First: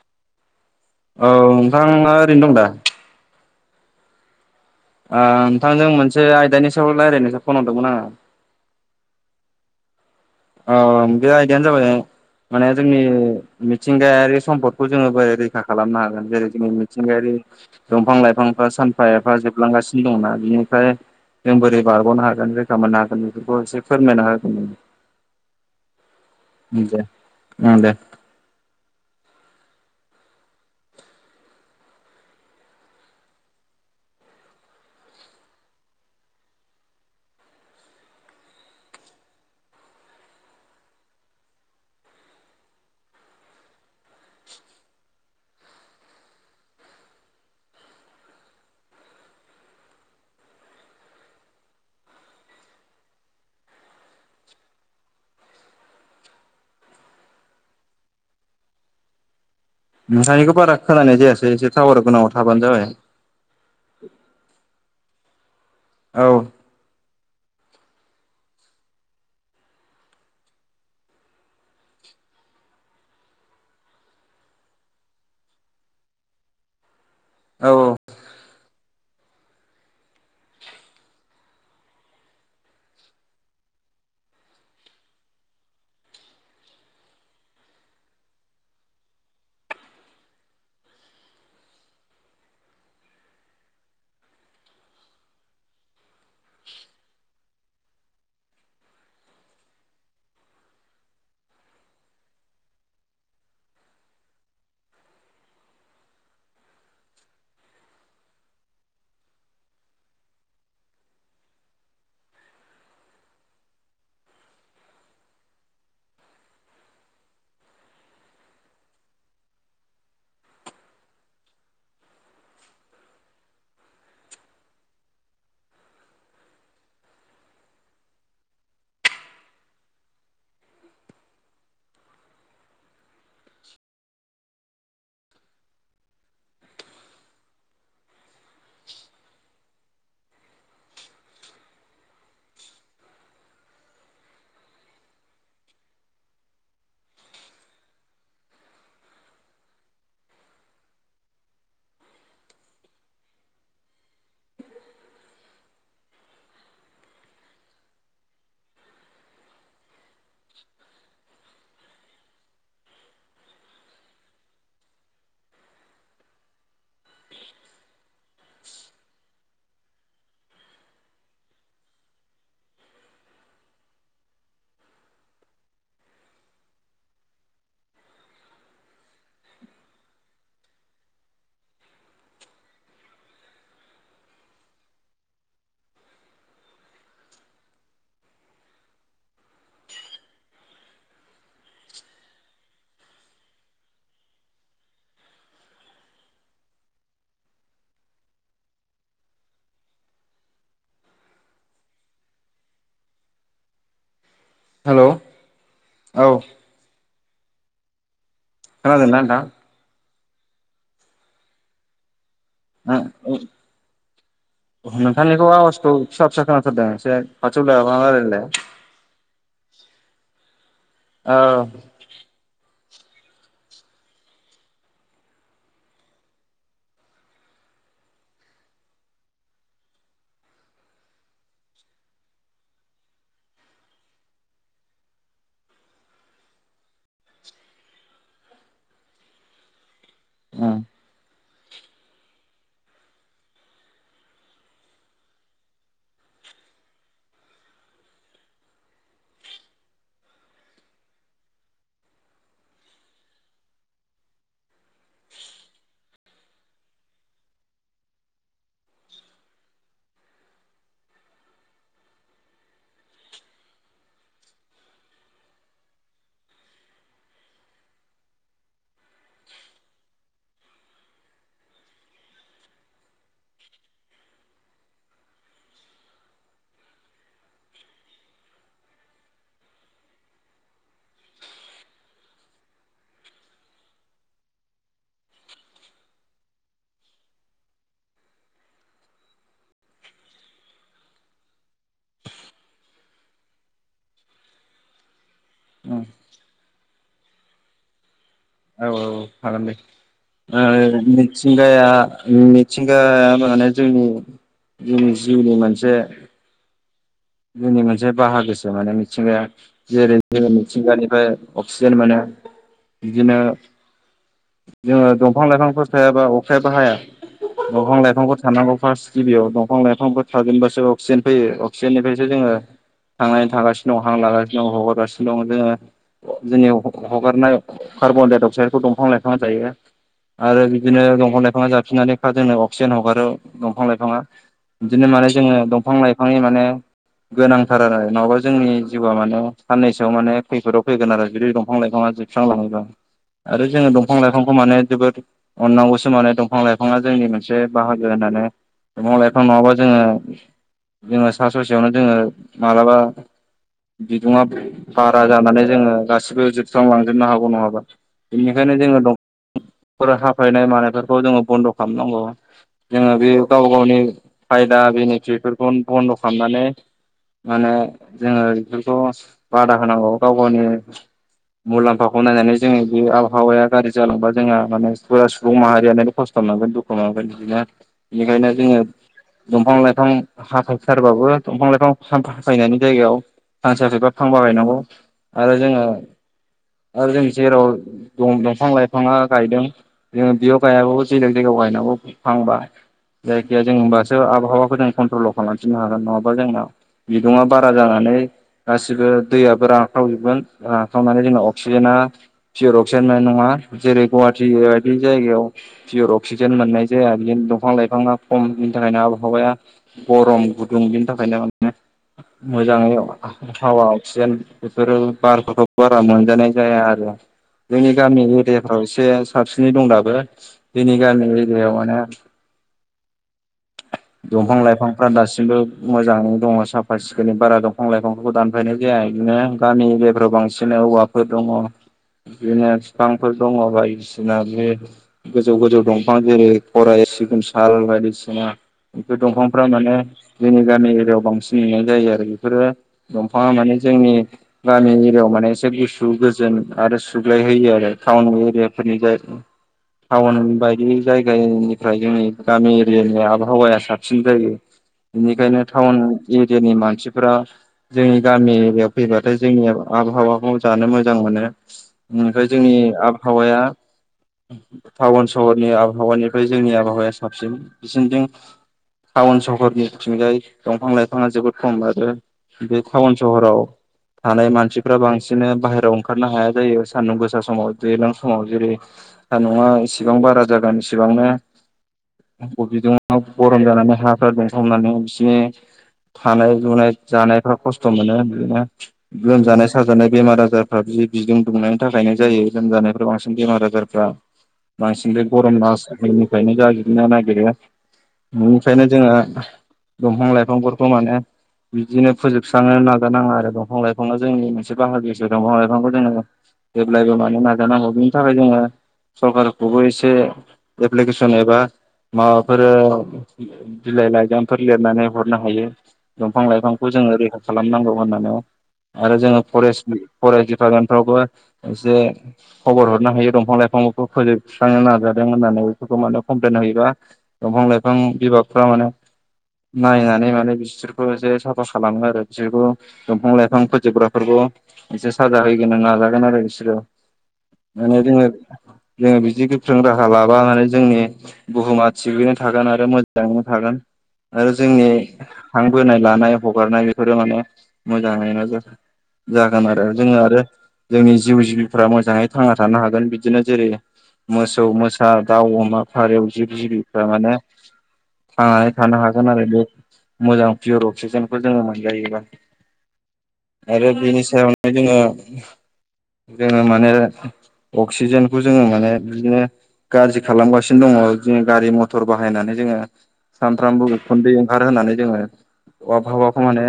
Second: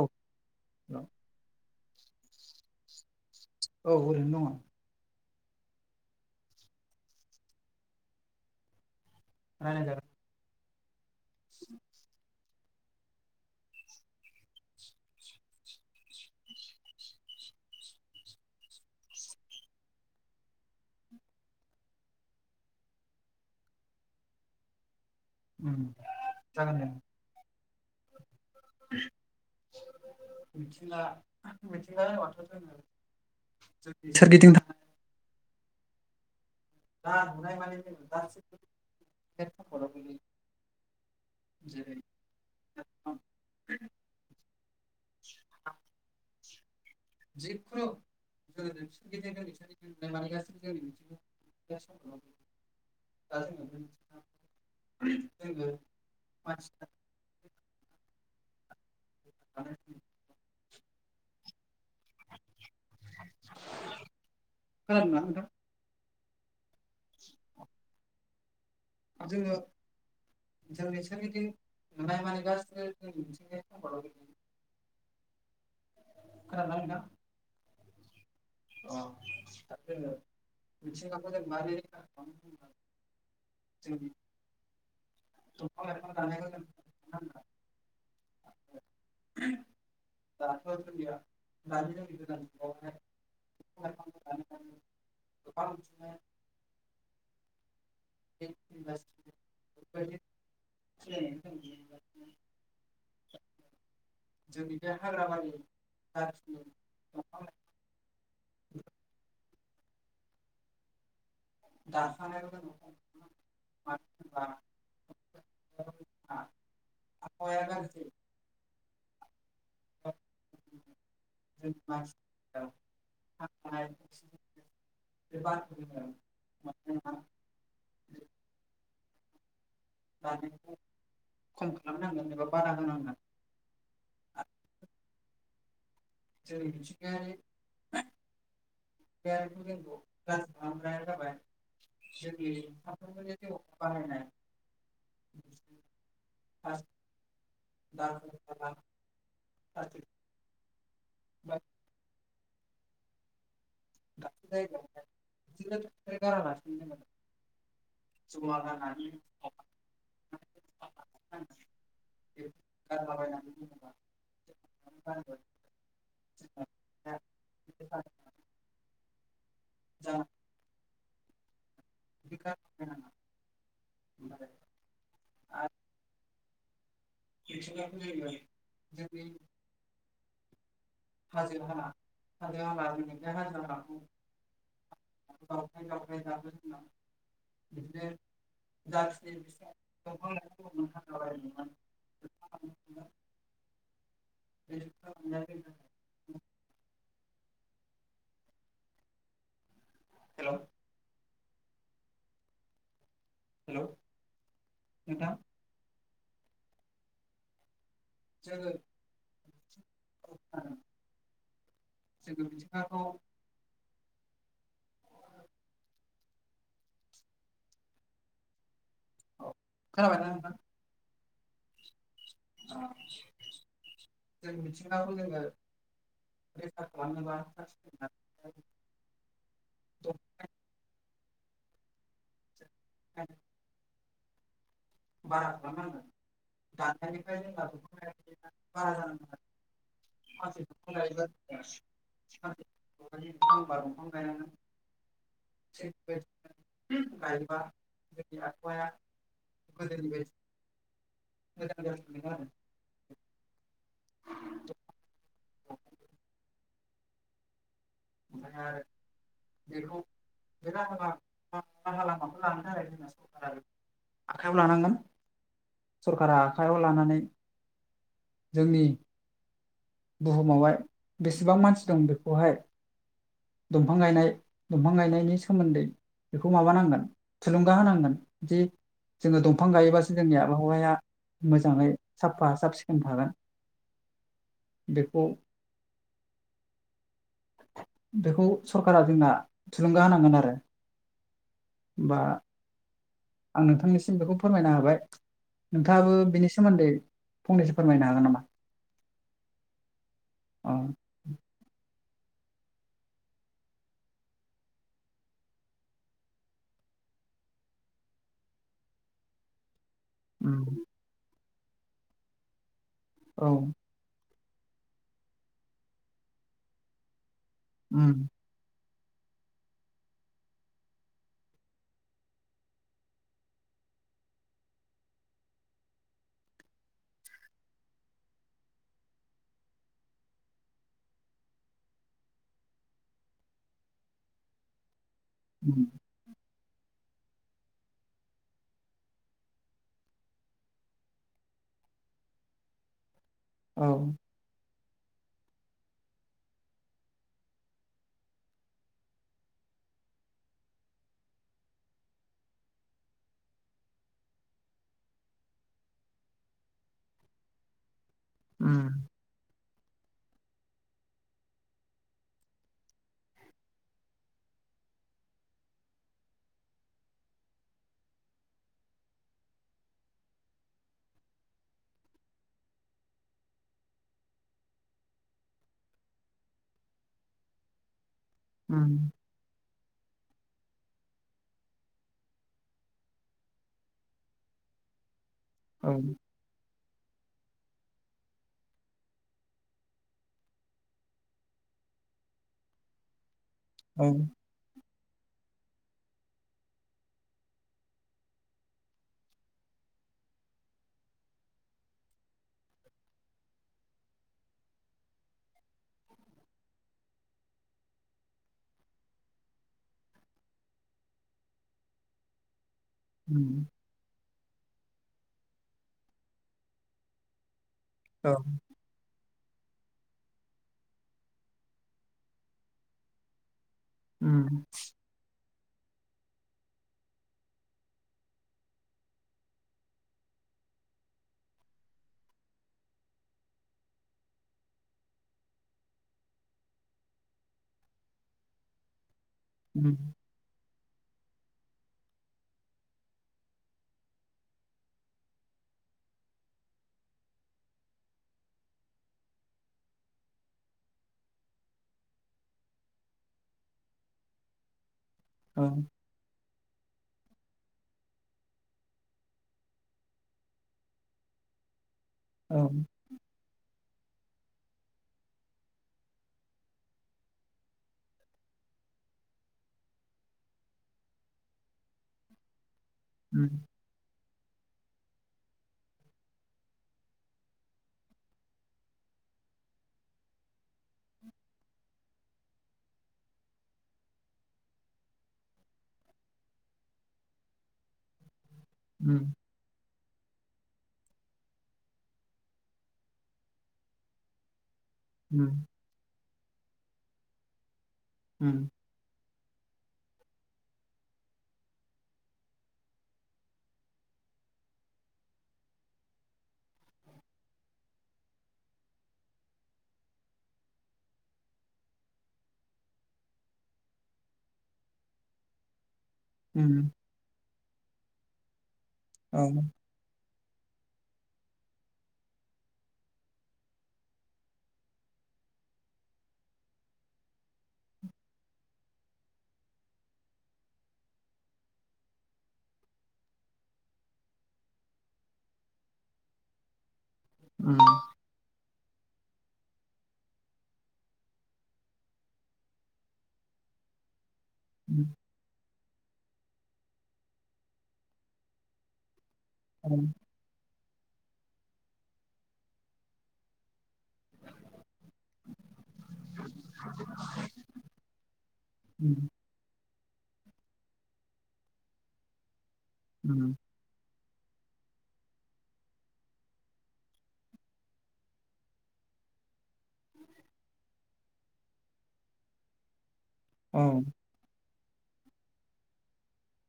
औ [inaudible] औ नोंथाङा ओरैनो दं दा औ ओरैनो दङ ओ नोंथांजों मोनसे आयदानि सायाव रायज्लायनोसो फन हरदोंमोन आङो रायलाय जागोन अ बे आयदायानो जाबाय माने जोंनि मिथिंगायारि सम्पदखौ जोङो बोरै रैखा खालामनो हागोन जेरै जोंनि मिथिंगायारि दंफां लाइफांफ्रा सानफा एफा जोबलांगासिनो दंना बिनिफ्राय जों बोरै बारग'नो हागोन रैखा मोननो हागोन बेफोरखौ एसे फोरमायना होगोन नों जागोन ओं दे मिथिगा मिथिंगा होनबालाय माथ' फोरमायनो सोरगिदिं था ना नुनाय मानि [unintelligible] जेरै [unintelligible] [inaudible] [inaudible] जिखुनु [unintelligible] [unintelligible] [inaudible] [inaudible] नोंथांनिखौ बारा खोनानाय जायासै एसे टावार गोनाङाव थाबानो जाबाय खोनादोंना नोंथां? औ जोङो जोंनि सोरगिदिं ननायमानि [unintelligible] खोनादोंना नोंथां? औ औ जोङो मिथिंगाखौ जों मारै रैखा खालाम [unintelligible] [inaudible] दंफां लाइफां दाननायखौ [unintelligible] दाथ जोंनिया [unintelligible] [unintelligible] गोबां [inaudible] [inaudible] जोंनि बे हाग्रामानि जाखिनि दंफां-ला [inaudible] [unintelligible] आबहावाया गारजि जायो [inaudible] [inaudible] [unintelligible] दानायखौ खम खालामनांगोन एबा बारा होनांगोन आरो [inaudible] [inaudible] [inaudible] जोंनि साफ्रोमबोनि जिउ आव बाहायनाय [inaudible] [inaudible] [unintelligible] [inaudible] [inaudible] [inaudible] [inaudible] [unintelligible] [unintelligible] [unintelligible] हाजो हाला हाजो हाला [unintelligible] हाजो हाखौ [inaudible] जाखिनि दंफां लाइफां दंमोन हाग्रा बारि नोंथां [inaudible] [inaudible] हेल' हेल' हेल' नोंथां औ जोङो खोनादोंना नोंथां? [inaudible] [inaudible] मिथिंगाखौ नोंथांनिखौ आवाजखौ फिसा फिसा खोनाथारदों एसे खाथियाव लाना रायलायलाइ औ खोनाबायना नोंथां औ जों मिथिंगाखौ जोङो [unintelligible] [inaudible] बारा खालामनांगोन दनिफ्राय उम जों बारा जानाय [unintelligible] [inaudible] [inaudible] [inaudible] [inaudible] खोनादों नोथां [inaudible] [inaudible] बेखौ बे राहा लामाखौ लानो थाखाय जोंना सरखार आरो आखाइयाव लानांगोन सरकारा आखायाव लानानै जोंनि बुहुमावहाय बेसेबां मानसि दं बेखौहाय दंफां गायनाय दंफां गायनायनि सोमोन्दै बेखौ माबानांगोन थुलुंगा होनांगोन जे जोङो दंफां गायोबासो जोंनि आबहावाया मोजाङै साफा साब सिखोन थागोन बेखौ बेखौ सरकारा जोंना थुलुंगा होनांगोन आरो बा आं नोंथांनिसिम बेखौ फोरमायनो हाबाय उम नोंथाङाबो बिनि सोमोन्दै फंनैसो फोरमायनो हागोन नामा औ औ खालाम दे औ अ मिथिंगाया मिथिंगाया माने जोंनि जोंनि जिउनि मोनसे जोंनि मोनसे बाहागोसो माने मिथिंगाया जेरै जोङो उम मिथिंगानिफ्राय अक्सिजेन मोनो बिदिनो औ जोङो दंफां लाइफांफोर थायाबा अखायाबो हाया दंफां उम लाइफांफोर थानांगौ फारस गिबियाव दंफां लाइफांफोर थाजेनबासो अक्सिजेन फैयो अक्सिजेननिफ्रायसो जोङो थांनानै थागासिनो दं हां लागासिनो दं हगारगासिनो दं जोङो जोंनि हगारनाय कार्बनडाय अक्साइदखौ दंफां लाइफाङ जायो आरो बिदिनो दंफां लाइफाङा जाफिननानै जोंनो अक्सिजेन हगारो दंफां लाइफाङा बिदिनो माने जोङो उम दंफां लाइफांनि माने गोनांथार आरो नङाबा जोंनि जिउआ माने साननैसोआव माने खैफोदाव फैगोन आरो बिदि दंफां लााय दंफाया जोबस्रांलायोबा आरो औ जोङो दं बिफां लाइफांखौ माने जोबोद अननांगौसो माने दंफां लाइफाङा जोंनि मोनसे बाहागो होननानै बिफां लाइफां नङाबा जोङो जोङो सा ससेयावनो जोङो माब्लाबा बिदुंया भारा जानानै जोङो गासिबो जोबस्रां लांजोबनो हागौ नङाबा बेनिखायनो उम जोङो फोर हाफायनाय मानायफोरखौ जोङो बन्द' खालामनांगौ जोङो बे गावबा गावनि खायदा बेनिफिटफोरखौ बन्द' खालामनानै माने जोङो बेफोरखौ बादा होनांगौ गाव गावनि मुलाम्फाखौ नायनानै जोङो बेयो आबहावाया गारि जालांबा जोंहा माने सुबुं माहारियानो खस्थ' मोनांगोन दुखु मोनांगोन बिदिनो बेनिखायनो जोङो उम दंफां लाइफां हाफायथारबाबो दंफां लाइफां हाफायनायनि जायगायाव फांसे हाबाया फांबा गायनांगौ। आरो जोङो औ आरो जों जेराव दंफां लाइफां बिफाङा गायदों जोङो बियाव गायाबाबो जेराव जेराव गायनांगौ फांबा जायखिजाया जों होमबासो आबहावाखौ जों कन्ट्रलाव खालामफिननो हागोन नङाबा जोंनाव बिदङा बारा जानानै गासिबो दैयाबबो रानख्रावजोबगोन रानख्रावनानै जोंना अक्सिजेना पियर अक्सिजेन मोननाय नङा। जेरै गुवाहाटिी बायदि जायगायाव पियर अक्सिजेन मोननाय जाया बिदिनो दंफां लाइफाङा खम बिनि थाखायनो आबहावाया गरम गुदुं बिनि थाखायनो मोजाङै उम हावा अक्सिजेन बेफोरो बारखौथ' बारा मोनजानाय जाया आरो जोंनि गामि एरिया औ एसे साबसिनै दं दाबो जोंनि गामि एरियायाव माने दंफां उम लाइफांफ्रा दासिमबो मोजाङैनो दङ साफा सिखोननि बारा दंफां लाइफांफोरखौ दानफायनाय जाया बिदिनो गामि एरियाफ्राव बांसिन औवाफोर दङ बिदिनो बिफां फोर दङ बायदिसिना बे गोजौ गोजौ दंफां जेरै खराइ सिगोम साल बायदिसिना जोंना दंफांफ्रा माने उम जोंनि गामि एरियायाव बांसिन नुनाय जायो आरो बेफोरो दंफाङा माने जोंनि गामि एरियायाव माने गुसु गोजोन आरो सुग्लाय होयो आरो टाउन एरियाफोरनि टाउन बायदि जायगानिफ्राय जोंनि गामि एरियानि आबहावाया साबसिन जायो। बेनिखायनो औ टाउन एरियानि मानसि मानसिफोरा जोंनि गामि एरियायाव फैबाथाय जोंनि आबहावाखौ जानो मोजां मोनो। बेनिफ्राय औ जोंनि [unintelligible] टाउन सहरनि आबहावानिफ्राय जोंनि आबहावाया साबसिन बिसिनिथिं टाउन सहरनिथिंजाय दंफां लाइफाङा जोबोद खम आरो बे टाउन सहराव उम थानाय मानसिफ्रा बांसिन बाहेरायाव ओंखारनो हाया जायो सान्दुं गोसा समाव। दैज्लां समाव जेरै दा नङा इसेबां बारा जागोन इसेबांनो। बिदिनो गरम जानानै हाफ्रा दंफामनानै बिसिनि थानाय लुनाय जानायफ्रा खस्थ' मोनो बिदिनो। उम लोमजानाय साजानाय बेमार आजारफ्रा बि बिदुं दुंनायनि थाखायनो जायो। लोमजानायफ्रा बांसिन बेमार आजारफ्रा बांसिन बे उम गरम मासनिफ्रायनो जायो। बिनो नागिरो औ बेनिखायनो जोङो दंफां लाइफांफोरखौ माने बिदिनो फोजोबस्रांनो नाजाानाङा आरो दंफां लाइफां जोंनि मोनसे बाहागोसो दंफां लाइफांखौ जोङो जेब्लायबो मानो नाजानांगौ बिनि थाखाय जोङो सरखारखौबो एसे एप्लिकेसन एबा माबाफोर बिलाइ लाइजामफोर लिरनानै हरनो हायो। दंफां औ लाइफांखौ जोङो रैखा खालामनांगौ होननानै। आरो औ जोङो फरेस्ट फरेस्ट डिपार्टमेन्टफ्रावबो एसे खबर हरनो हायो दंफां लाइफांफोरखौ फोजोबस्रांनो नाजादों होननानै बेफोरखौ माने कमप्लेन होयोबा। दंफां लाइफां बिभागफ्रा माने नायनानै माने बिसोरखौ एसे साफा खालामो आरो बिसोरखौ दंफां लाइफां फोजोबग्राफोरखौ। एसे साजा हैगोन नाजागोन आरो बिसोरो। ओंखायनो जों जोङो बिदि गोख्रों राहा लाबानानै जोंनि बुहुमा थिगैनो थागोन आरो मोजाङैनो थागोन। आरो जोंनि हांबोनाय लानाय हगारनाय बेफोरो माने मोजाङानो जागोन। जागोन आरो जोङो आरो जोंनि जिउ जिबिफ्रा मोजाङैनो थांना थानो हागोन बिदिनो जेरै मोसौ मोसा दाउ अमा फारौ जिब जिबि फोरा माने थांनानै थानो हागोन आरो बे मोजां पियर अक्सिजेनखौ जोङो मोनजायोबा आरो बेनि सायावनो जोङो जोङो माने अक्सिजेनखौ जोङो माने बिदिनो गाज्रि खालामगासिनो दङ दिनै गारि मथर बाहायनानै जोङो सानफ्रामबो उखुन्दै ओंखारहोनानै जोङो आबहावाखौ माने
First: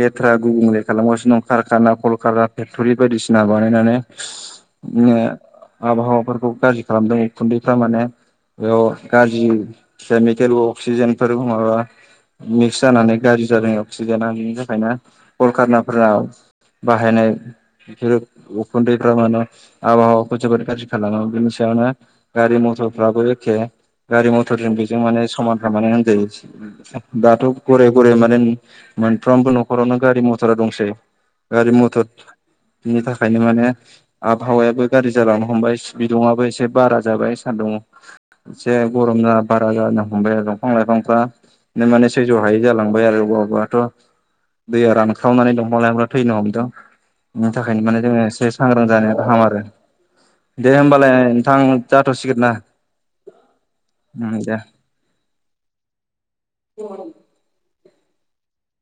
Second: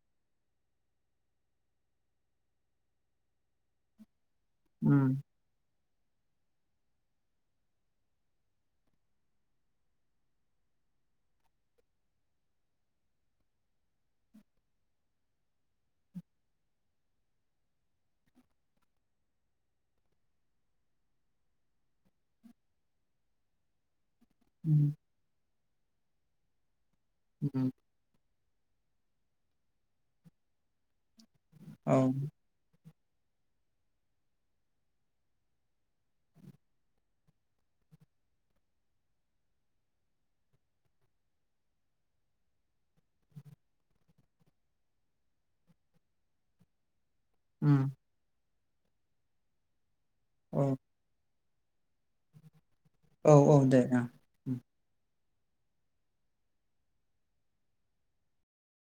लेथ्रा गुबुंले खालामगासिनो दं कारखाना कलखाना फेक्ट'रि बायदिसिना बानायनानै आबहावाफोरखौ गाज्रि खालामदों उखुन्दैफ्रा माने गाज्रि केमिकेल अक्सिजेनफोर माबा मिक्स जानानै गाज्रि जादों अक्सिजेना बेनि थाखायनो कलकारखानाफोरा। बाहायनाय बेफोरो उखुन्दैफ्रा माने आबहावाखौ जोबोद गाज्रि खालामो बेनि सायावनो गारि मथरफ्राबो एखे। गारि मथरजों बेजों माने समानफ्रामानो होनजायो दाथ' गरे गरे माने मोनफ्रोमबो न'खरावनो गारि मथरा दंसै गारि मथरनि थाखाय ओंखायनो माने आबहावायाबो गाज्रि जालांनो हमबाय बिदुंआबो एसे बारा जाबाय सान्दुं एसे गरम जा बारा जानो हमबाय आरो दंफां लाइफांफ्रा बि माने सैज' हायै जालांबाय आरो अबा बबाथ' दैया रानखावनानै दंफां लायफांफ्रा थैनो हमदों। बिनि थाखायनो माने जोङो एसे सांग्रां जानाया गाहाम आरो दे होमबालाय। नोंथां जाथ'सिगोन ना। औ औ दे ओ उम। [inaudible]